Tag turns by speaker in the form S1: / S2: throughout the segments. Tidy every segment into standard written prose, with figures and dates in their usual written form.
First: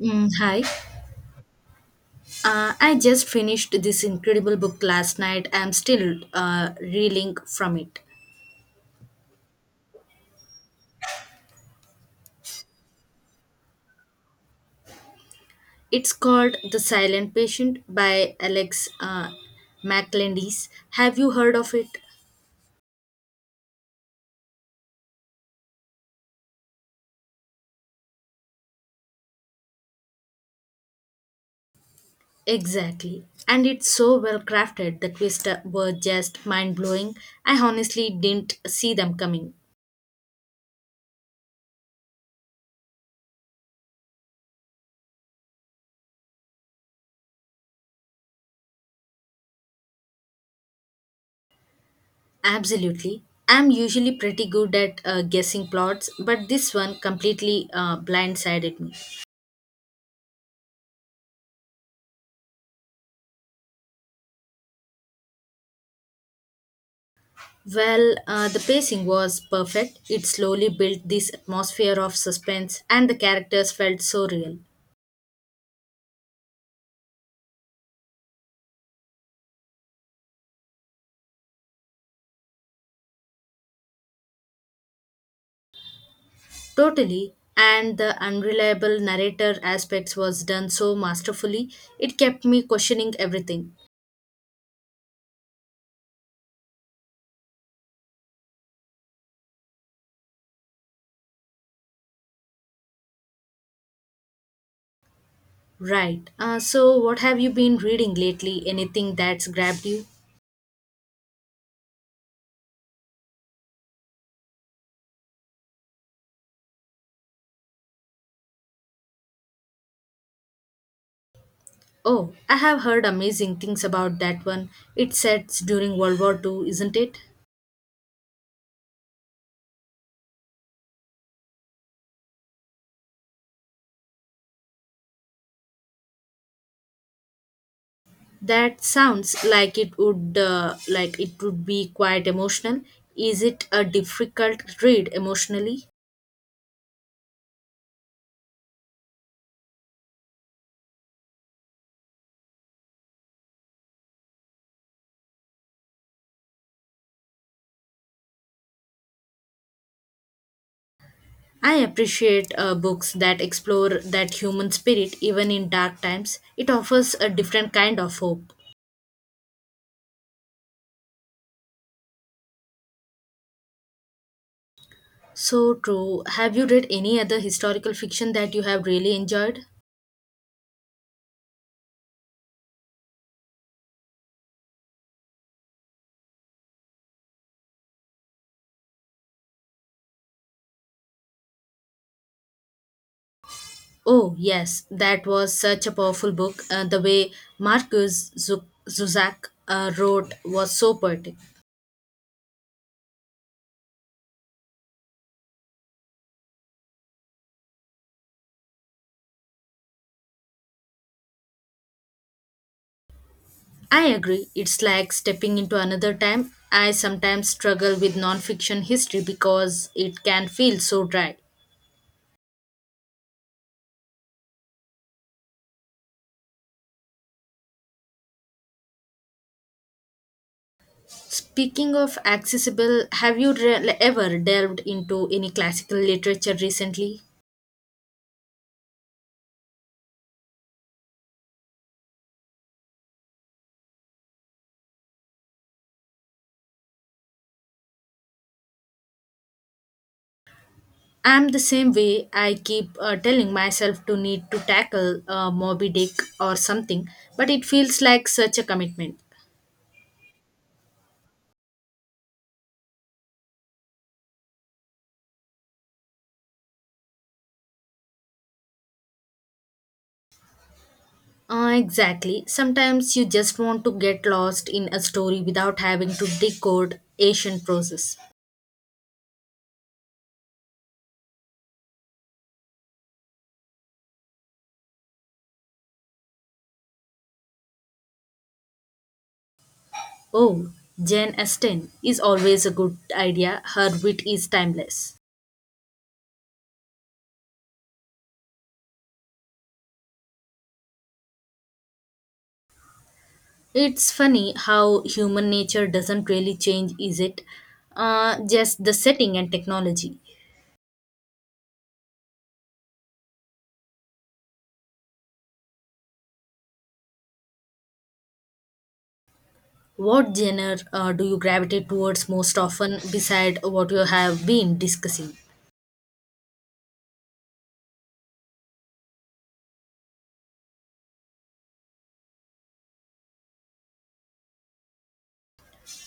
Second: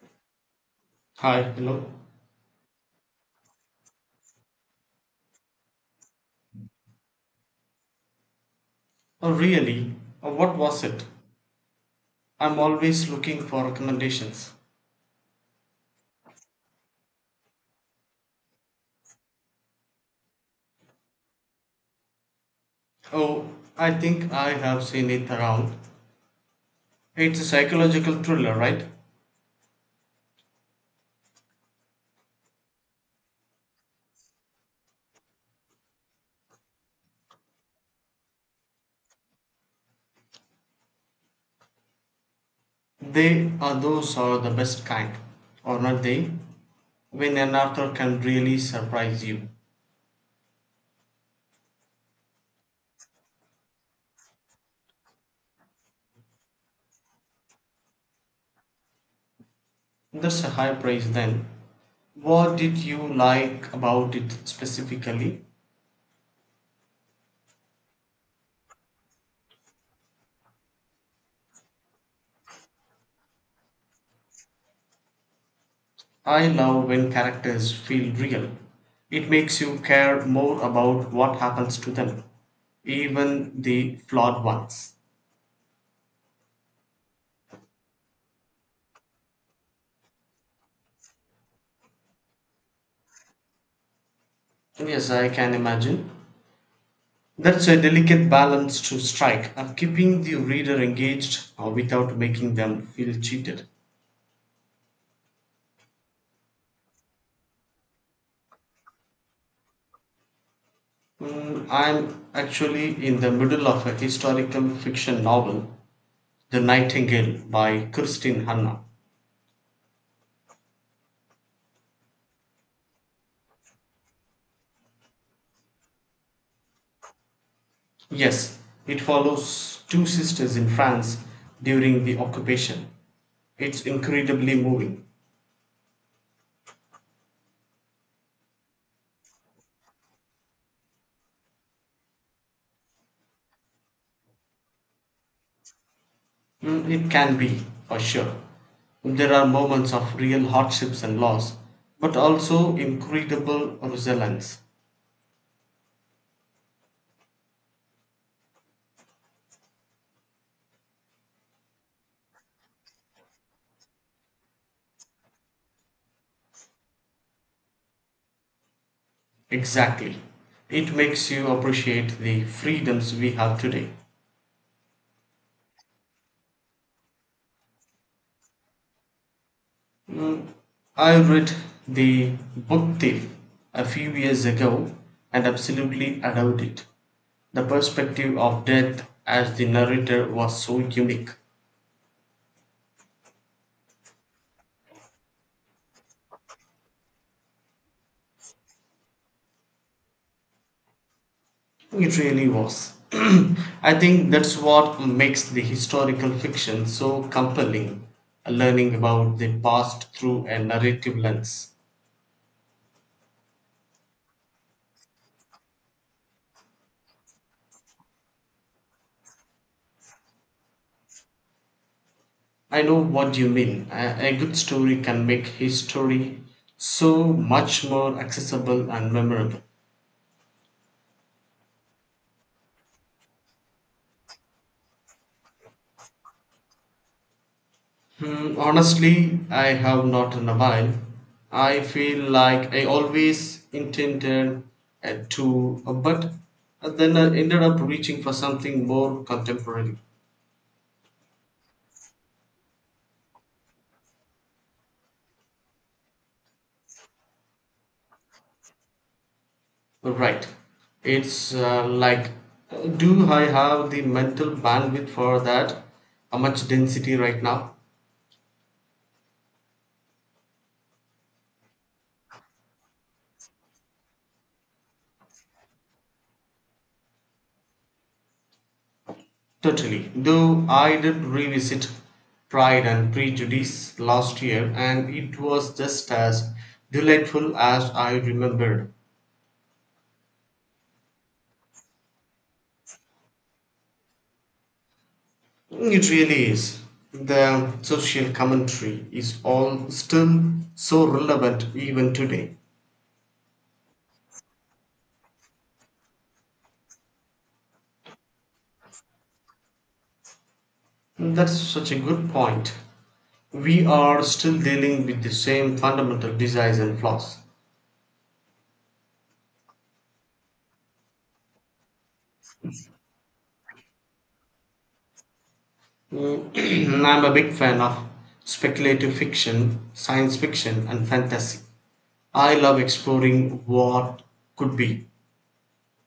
S1: Hi.
S2: Hi, hello.
S1: I just finished this incredible book last night. I'm still reeling from it.
S2: Oh, really? Oh, what was it? I'm always looking for recommendations.
S1: It's called The Silent Patient by Alex MacLandis. Have you heard of it?
S2: Oh, I think I have seen it around. It's a psychological thriller, right?
S1: Exactly. And it's so well crafted. The twists were just mind blowing. I honestly didn't see them coming.
S2: They are those are the best kind, or not they? When an author can really surprise you.
S1: Absolutely. I'm usually pretty good at guessing plots, but this one completely blindsided me.
S2: That's a high praise then. What did you like about it specifically?
S1: Well, the pacing was perfect. It slowly built this atmosphere of suspense, and the characters felt so real.
S2: I love when characters feel real. It makes you care more about what happens to them, even the flawed ones.
S1: Totally. And the unreliable narrator aspects was done so masterfully, it kept me questioning everything.
S2: Yes, I can imagine. That's a delicate balance to strike, keeping the reader engaged without making them feel cheated.
S1: Right. So, what have you been reading lately? Anything that's grabbed you?
S2: I'm actually in the middle of a historical fiction novel, The Nightingale by Christine Hanna.
S1: Oh, I have heard amazing things about that one. It sets during World War II, isn't it?
S2: Yes, it follows two sisters in France during the occupation. It's incredibly moving.
S1: That sounds like it would be quite emotional. Is it a difficult read emotionally?
S2: It can be, for sure. There are moments of real hardships and loss, but also incredible resilience.
S1: I appreciate books that explore that human spirit even in dark times. It offers a different kind of hope.
S2: Exactly. It makes you appreciate the freedoms we have today.
S1: So true. Have you read any other historical fiction that you have really enjoyed?
S2: Mm, I read The Book Thief a few years ago and absolutely adored it. The perspective of death as the narrator was so unique.
S1: Oh, yes, that was such a powerful book. The way Marcus Zu- Zuzak wrote was so poetic.
S2: It really was. I think that's what makes the historical fiction so compelling, learning about the past through a narrative lens.
S1: I agree. It's like stepping into another time. I sometimes struggle with nonfiction history because it can feel so dry.
S2: I know what you mean. A good story can make history so much more accessible and memorable.
S1: Speaking of accessible, have you ever delved into any classical literature recently?
S2: Hmm, honestly, I have not in a while. I feel like I always intended to, but then I ended up reaching for something more contemporary.
S1: I'm the same way. I keep telling myself to need to tackle Moby Dick or something, but it feels like such a commitment.
S2: Right. It's like, do I have the mental bandwidth for that much density right now?
S1: Exactly. Sometimes you just want to get lost in a story without having to decode ancient process.
S2: Totally. Though I did revisit Pride and Prejudice last year, and it was just as delightful as I remembered.
S1: Oh, Jane Austen is always a good idea. Her wit is timeless.
S2: It really is. The social commentary is all still so relevant even today.
S1: It's funny how human nature doesn't really change, is it? Just the setting and technology.
S2: That's such a good point. We are still dealing with the same fundamental desires and flaws.
S1: What genre do you gravitate towards most often beside what you have been discussing?
S2: I'm a big fan of speculative fiction, science fiction, and fantasy. I love exploring what could be.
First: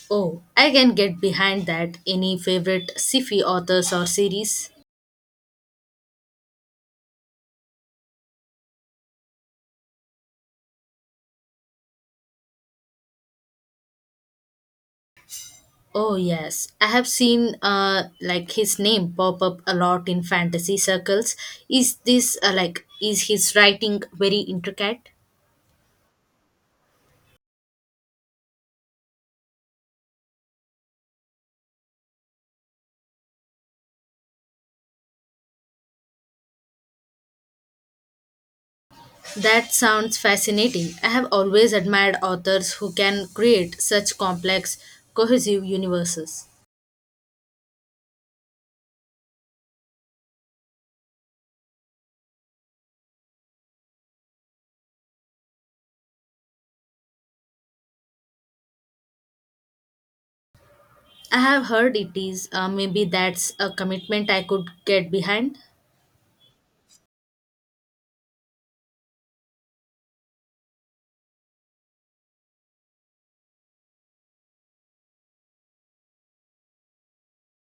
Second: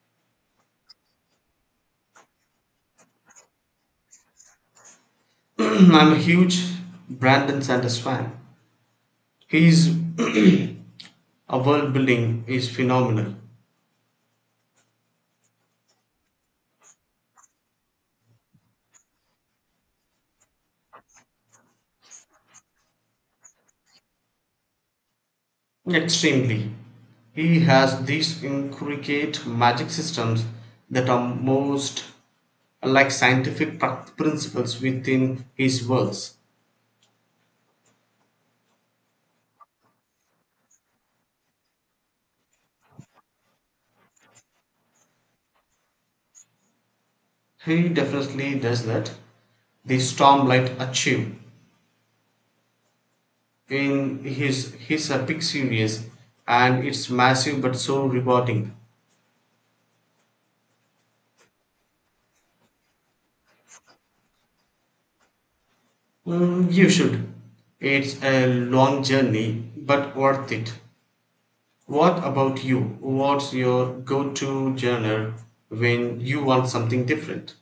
S1: Oh, I can get behind that. Any favorite sci-fi authors or series?
S2: I'm a huge Brandon Sanders fan. His a world building is phenomenal.
S1: Oh yes, I have seen like his name pop up a lot in fantasy circles. Is this is his writing very intricate?
S2: Extremely. He has these intricate magic systems that are most like scientific principles within his works.
S1: That sounds fascinating. I have always admired authors who can create such complex, cohesive universes.
S2: He definitely does that. The Stormlight Achieve in his epic series, and it's massive but so rewarding.
S1: I have heard it is maybe that's a commitment I could get behind.
S2: You should. It's a long journey, but worth it. What about you? What's your go to genre when you want something different?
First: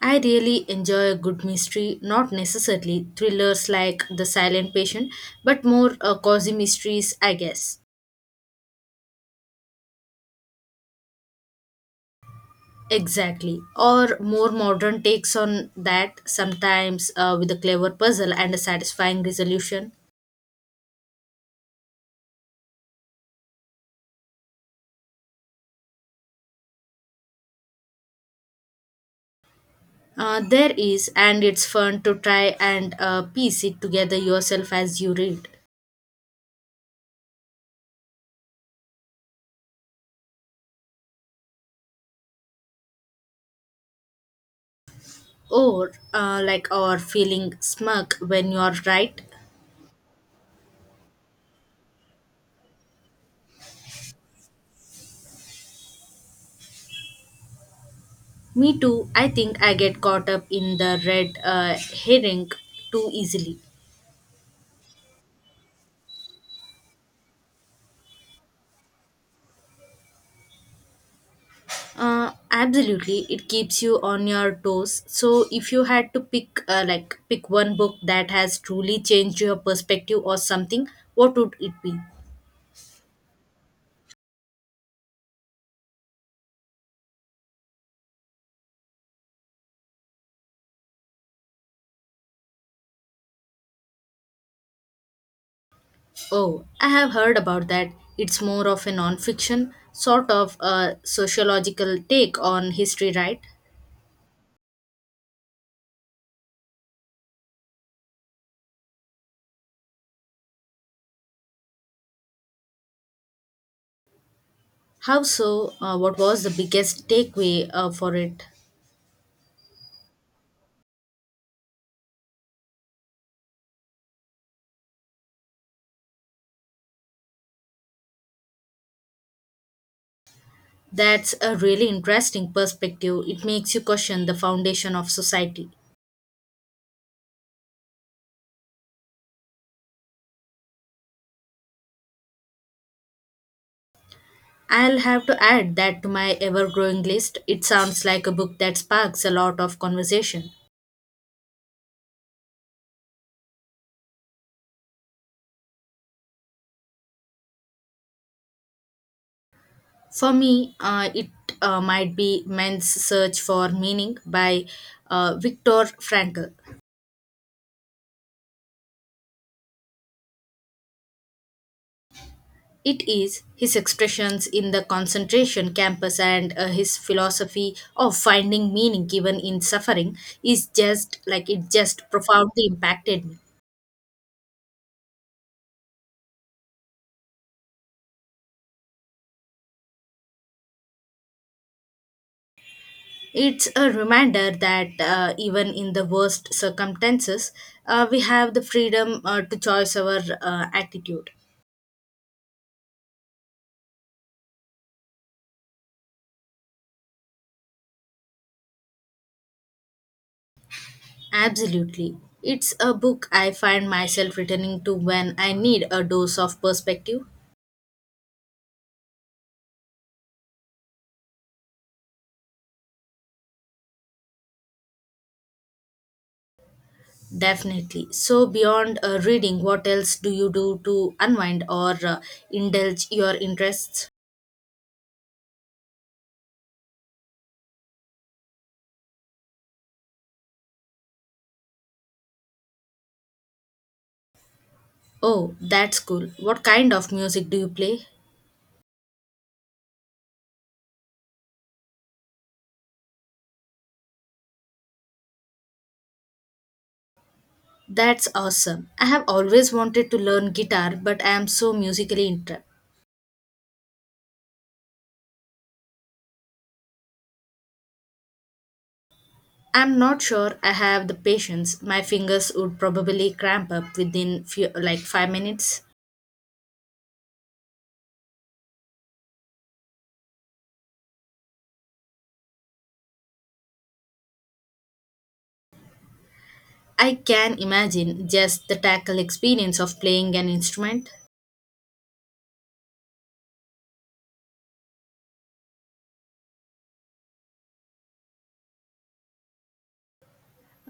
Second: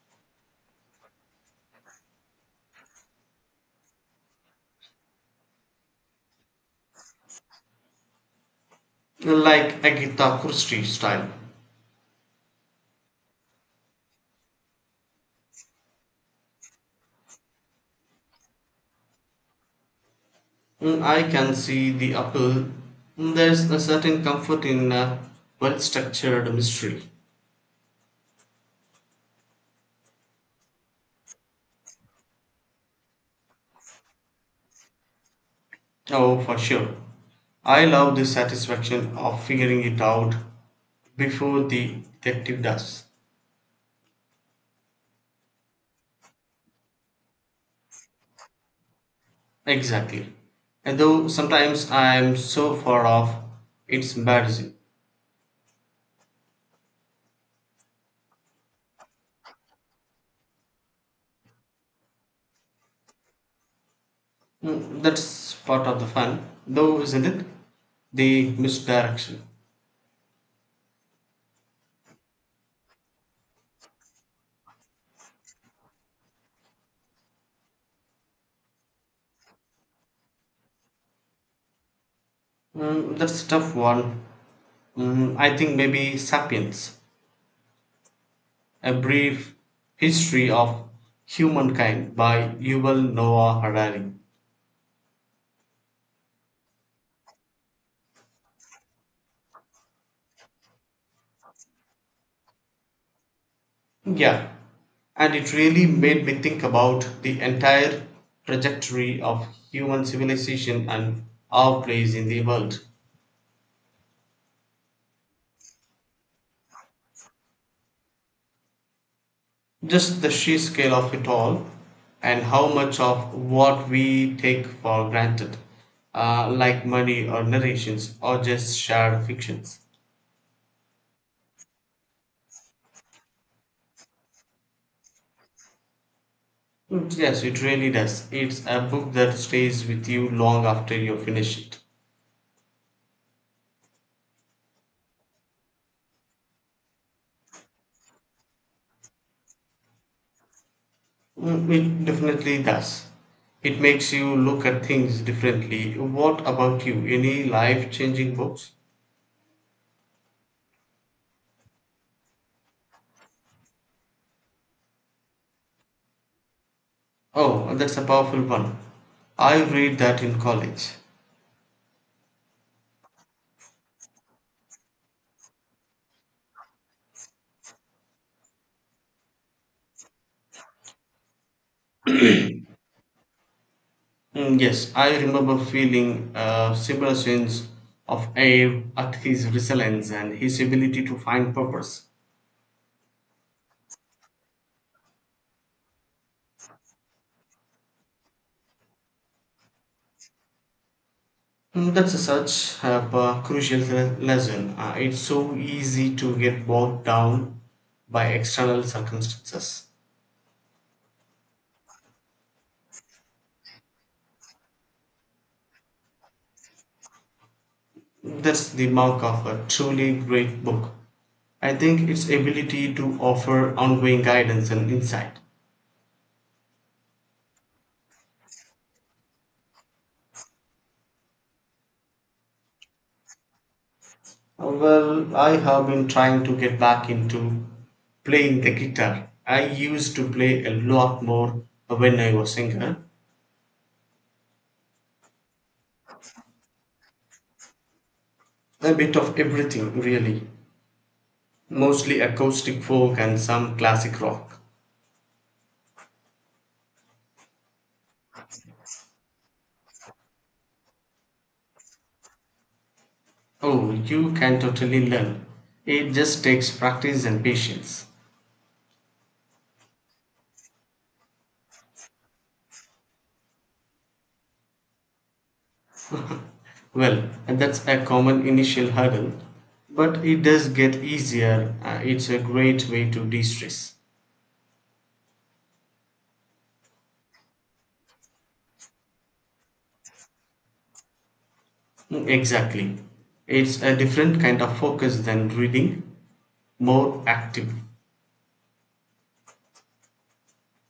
S1: I really enjoy a good mystery, not necessarily thrillers like The Silent Patient, but more cozy mysteries, I guess.
S2: Like Agatha Christie style.
S1: Exactly. Or more modern takes on that, sometimes with a clever puzzle and a satisfying resolution.
S2: I can see the appeal. There's a certain comfort in a well structured mystery.
S1: There is, and it's fun to try and piece it together yourself as you read.
S2: Oh, for sure. I love the satisfaction of figuring it out before the detective does.
S1: Or feeling smug when you're right.
S2: Exactly. And though sometimes I'm so far off, it's embarrassing.
S1: Me too, I think I get caught up in the red herring too easily.
S2: That's part of the fun, though, isn't it? The misdirection.
S1: Absolutely, it keeps you on your toes. So, if you had to pick, pick one book that has truly changed your perspective or something, what would it be?
S2: That's a tough one. I think maybe Sapiens, a brief history of humankind by Yuval Noah Harari.
S1: Oh, I have heard about that. It's more of a non-fiction sort of a sociological take on history, right?
S2: Yeah, and it really made me think about the entire trajectory of human civilization and our place in the world.
S1: How so? What was the biggest takeaway for it?
S2: Just the sheer scale of it all, and how much of what we take for granted, like money or narrations or just shared fictions.
S1: That's a really interesting perspective. It makes you question the foundation of society.
S2: Yes, it really does. It's a book that stays with you long after you finish it.
S1: I'll have to add that to my ever growing list. It sounds like a book that sparks a lot of conversation.
S2: It definitely does. It makes you look at things differently. What about you? Any life changing books?
S1: For me, it might be Man's Search for Meaning by Viktor Frankl.
S2: Oh, that's a powerful one. I read that in college.
S1: It is his expressions in the concentration campus and his philosophy of finding meaning even in suffering is just profoundly impacted me.
S2: Yes, I remember feeling a similar sense of awe at his resilience and his ability to find purpose.
S1: It's a reminder that even in the worst circumstances, we have the freedom to choose our attitude.
S2: That's a such a crucial lesson. It's so easy to get bogged down by external circumstances.
S1: Absolutely. It's a book I find myself returning to when I need a dose of perspective.
S2: That's the mark of a truly great book. I think its ability to offer ongoing guidance and insight.
S1: Definitely. So, beyond reading, what else do you do to unwind or indulge your interests?
S2: Well, I have been trying to get back into playing the guitar. I used to play a lot more when I was younger.
S1: Oh, that's cool. What kind of music do you play?
S2: A bit of everything, really. Mostly acoustic folk and some classic rock.
S1: That's awesome. I have always wanted to learn guitar, but I am so musically
S2: Oh, you can totally learn. It just takes practice and patience.
S1: I'm not sure I have the patience. My fingers would probably cramp up within few, like 5 minutes.
S2: Well, and that's a common initial hurdle, but it does get easier. It's a great way to de stress.
S1: I can imagine just the tackle experience of playing an instrument.
S2: Exactly. It's a different kind of focus than reading, more active.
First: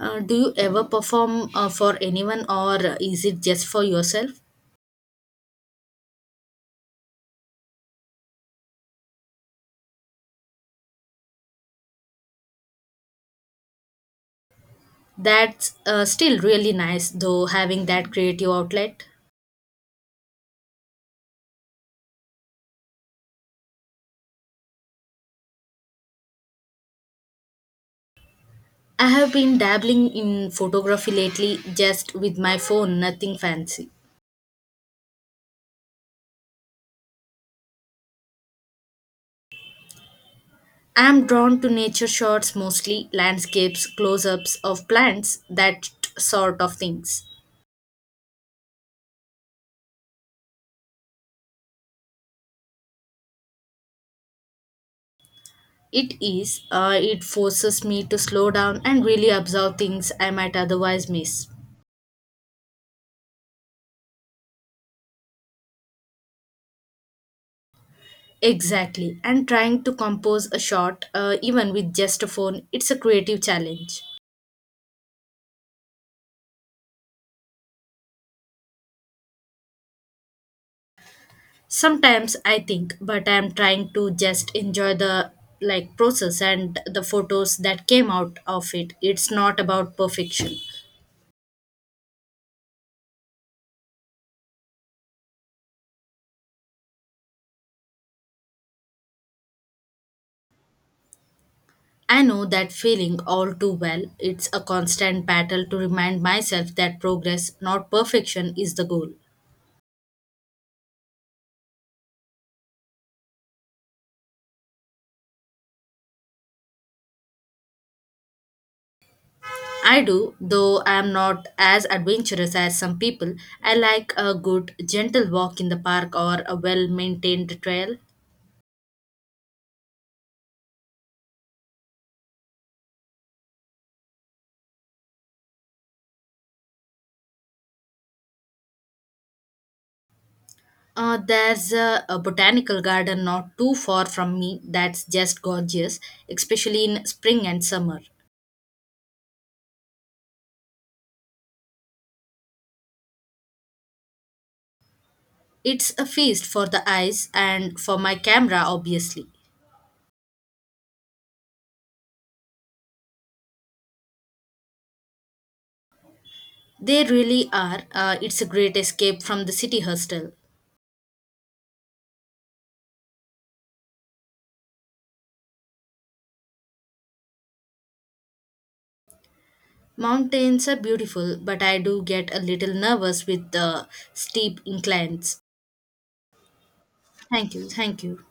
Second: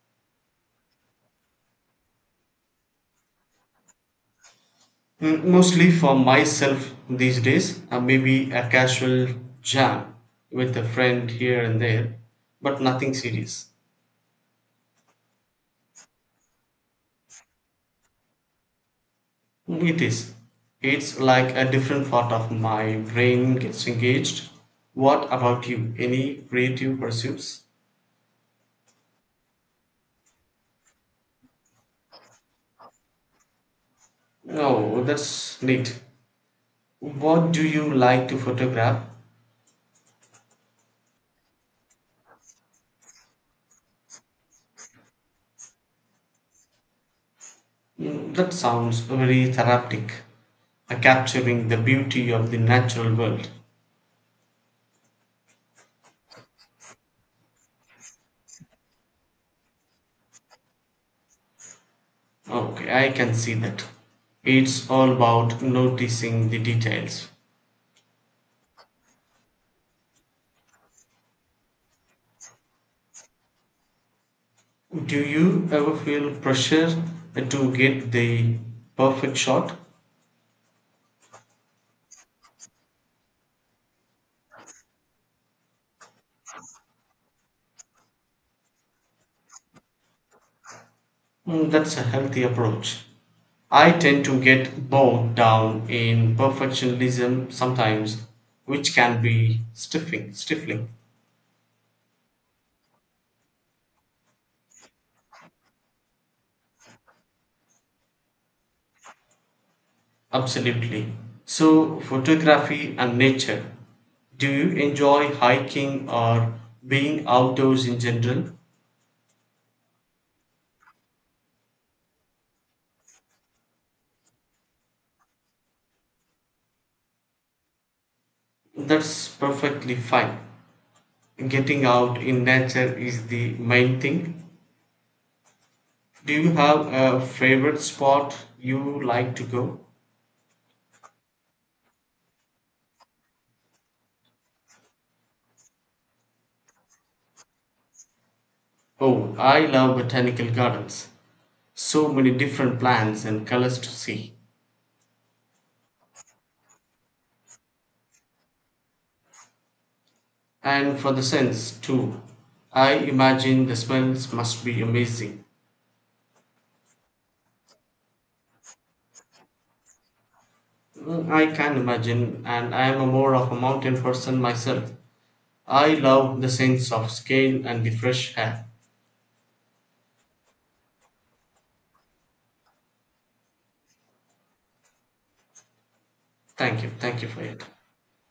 S1: Do you ever perform for anyone or is it just for yourself?
S2: Mostly for myself these days, maybe a casual jam with a friend here and there, but nothing serious.
S1: That's still really nice though having that creative outlet.
S2: It is. It's like a different part of my brain gets engaged. What about you? Any creative pursuits?
S1: I have been dabbling in photography lately just with my phone, nothing fancy.
S2: Oh, that's neat. What do you like to photograph?
S1: I'm drawn to nature shots mostly, landscapes, close ups of plants, that sort of things.
S2: That sounds very therapeutic, capturing the beauty of the natural world.
S1: It is, it forces me to slow down and really observe things I might otherwise miss.
S2: Okay, I can see that. It's all about noticing the details.
S1: Exactly, and trying to compose a shot, even with just a phone, it's a creative challenge.
S2: Do you ever feel pressure to get the perfect shot?
S1: Sometimes I think, but I'm trying to just enjoy the process and the photos that came out of it. It's not about perfection.
S2: That's a healthy approach. I tend to get bogged down in perfectionism sometimes, which can be stifling.
S1: I know that feeling all too well. It's a constant battle to remind myself that progress, not perfection, is the goal.
S2: Absolutely. So, photography and nature. Do you enjoy hiking or being outdoors in general?
S1: I do, though I am not as adventurous as some people. I like a good, gentle walk in the park or a well maintained trail.
S2: That's perfectly fine. Getting out in nature is the main thing. Do you have a favorite spot you like to go?
S1: There's a botanical garden not too far from me that's just gorgeous, especially in spring and summer.
S2: Oh, I love botanical gardens. So many different plants and colors to see.
S1: It's a feast for the eyes and for my camera, obviously.
S2: And for the scents too. I imagine the smells must be amazing.
S1: They really are. It's a great escape from the city hostel.
S2: I can imagine, and I am a more of a mountain person myself. I love the sense of scale and the fresh air.
S1: Mountains are beautiful, but I do get a little nervous with the steep inclines.
S2: Thank you for
S1: Thank
S2: it.
S1: you, thank you.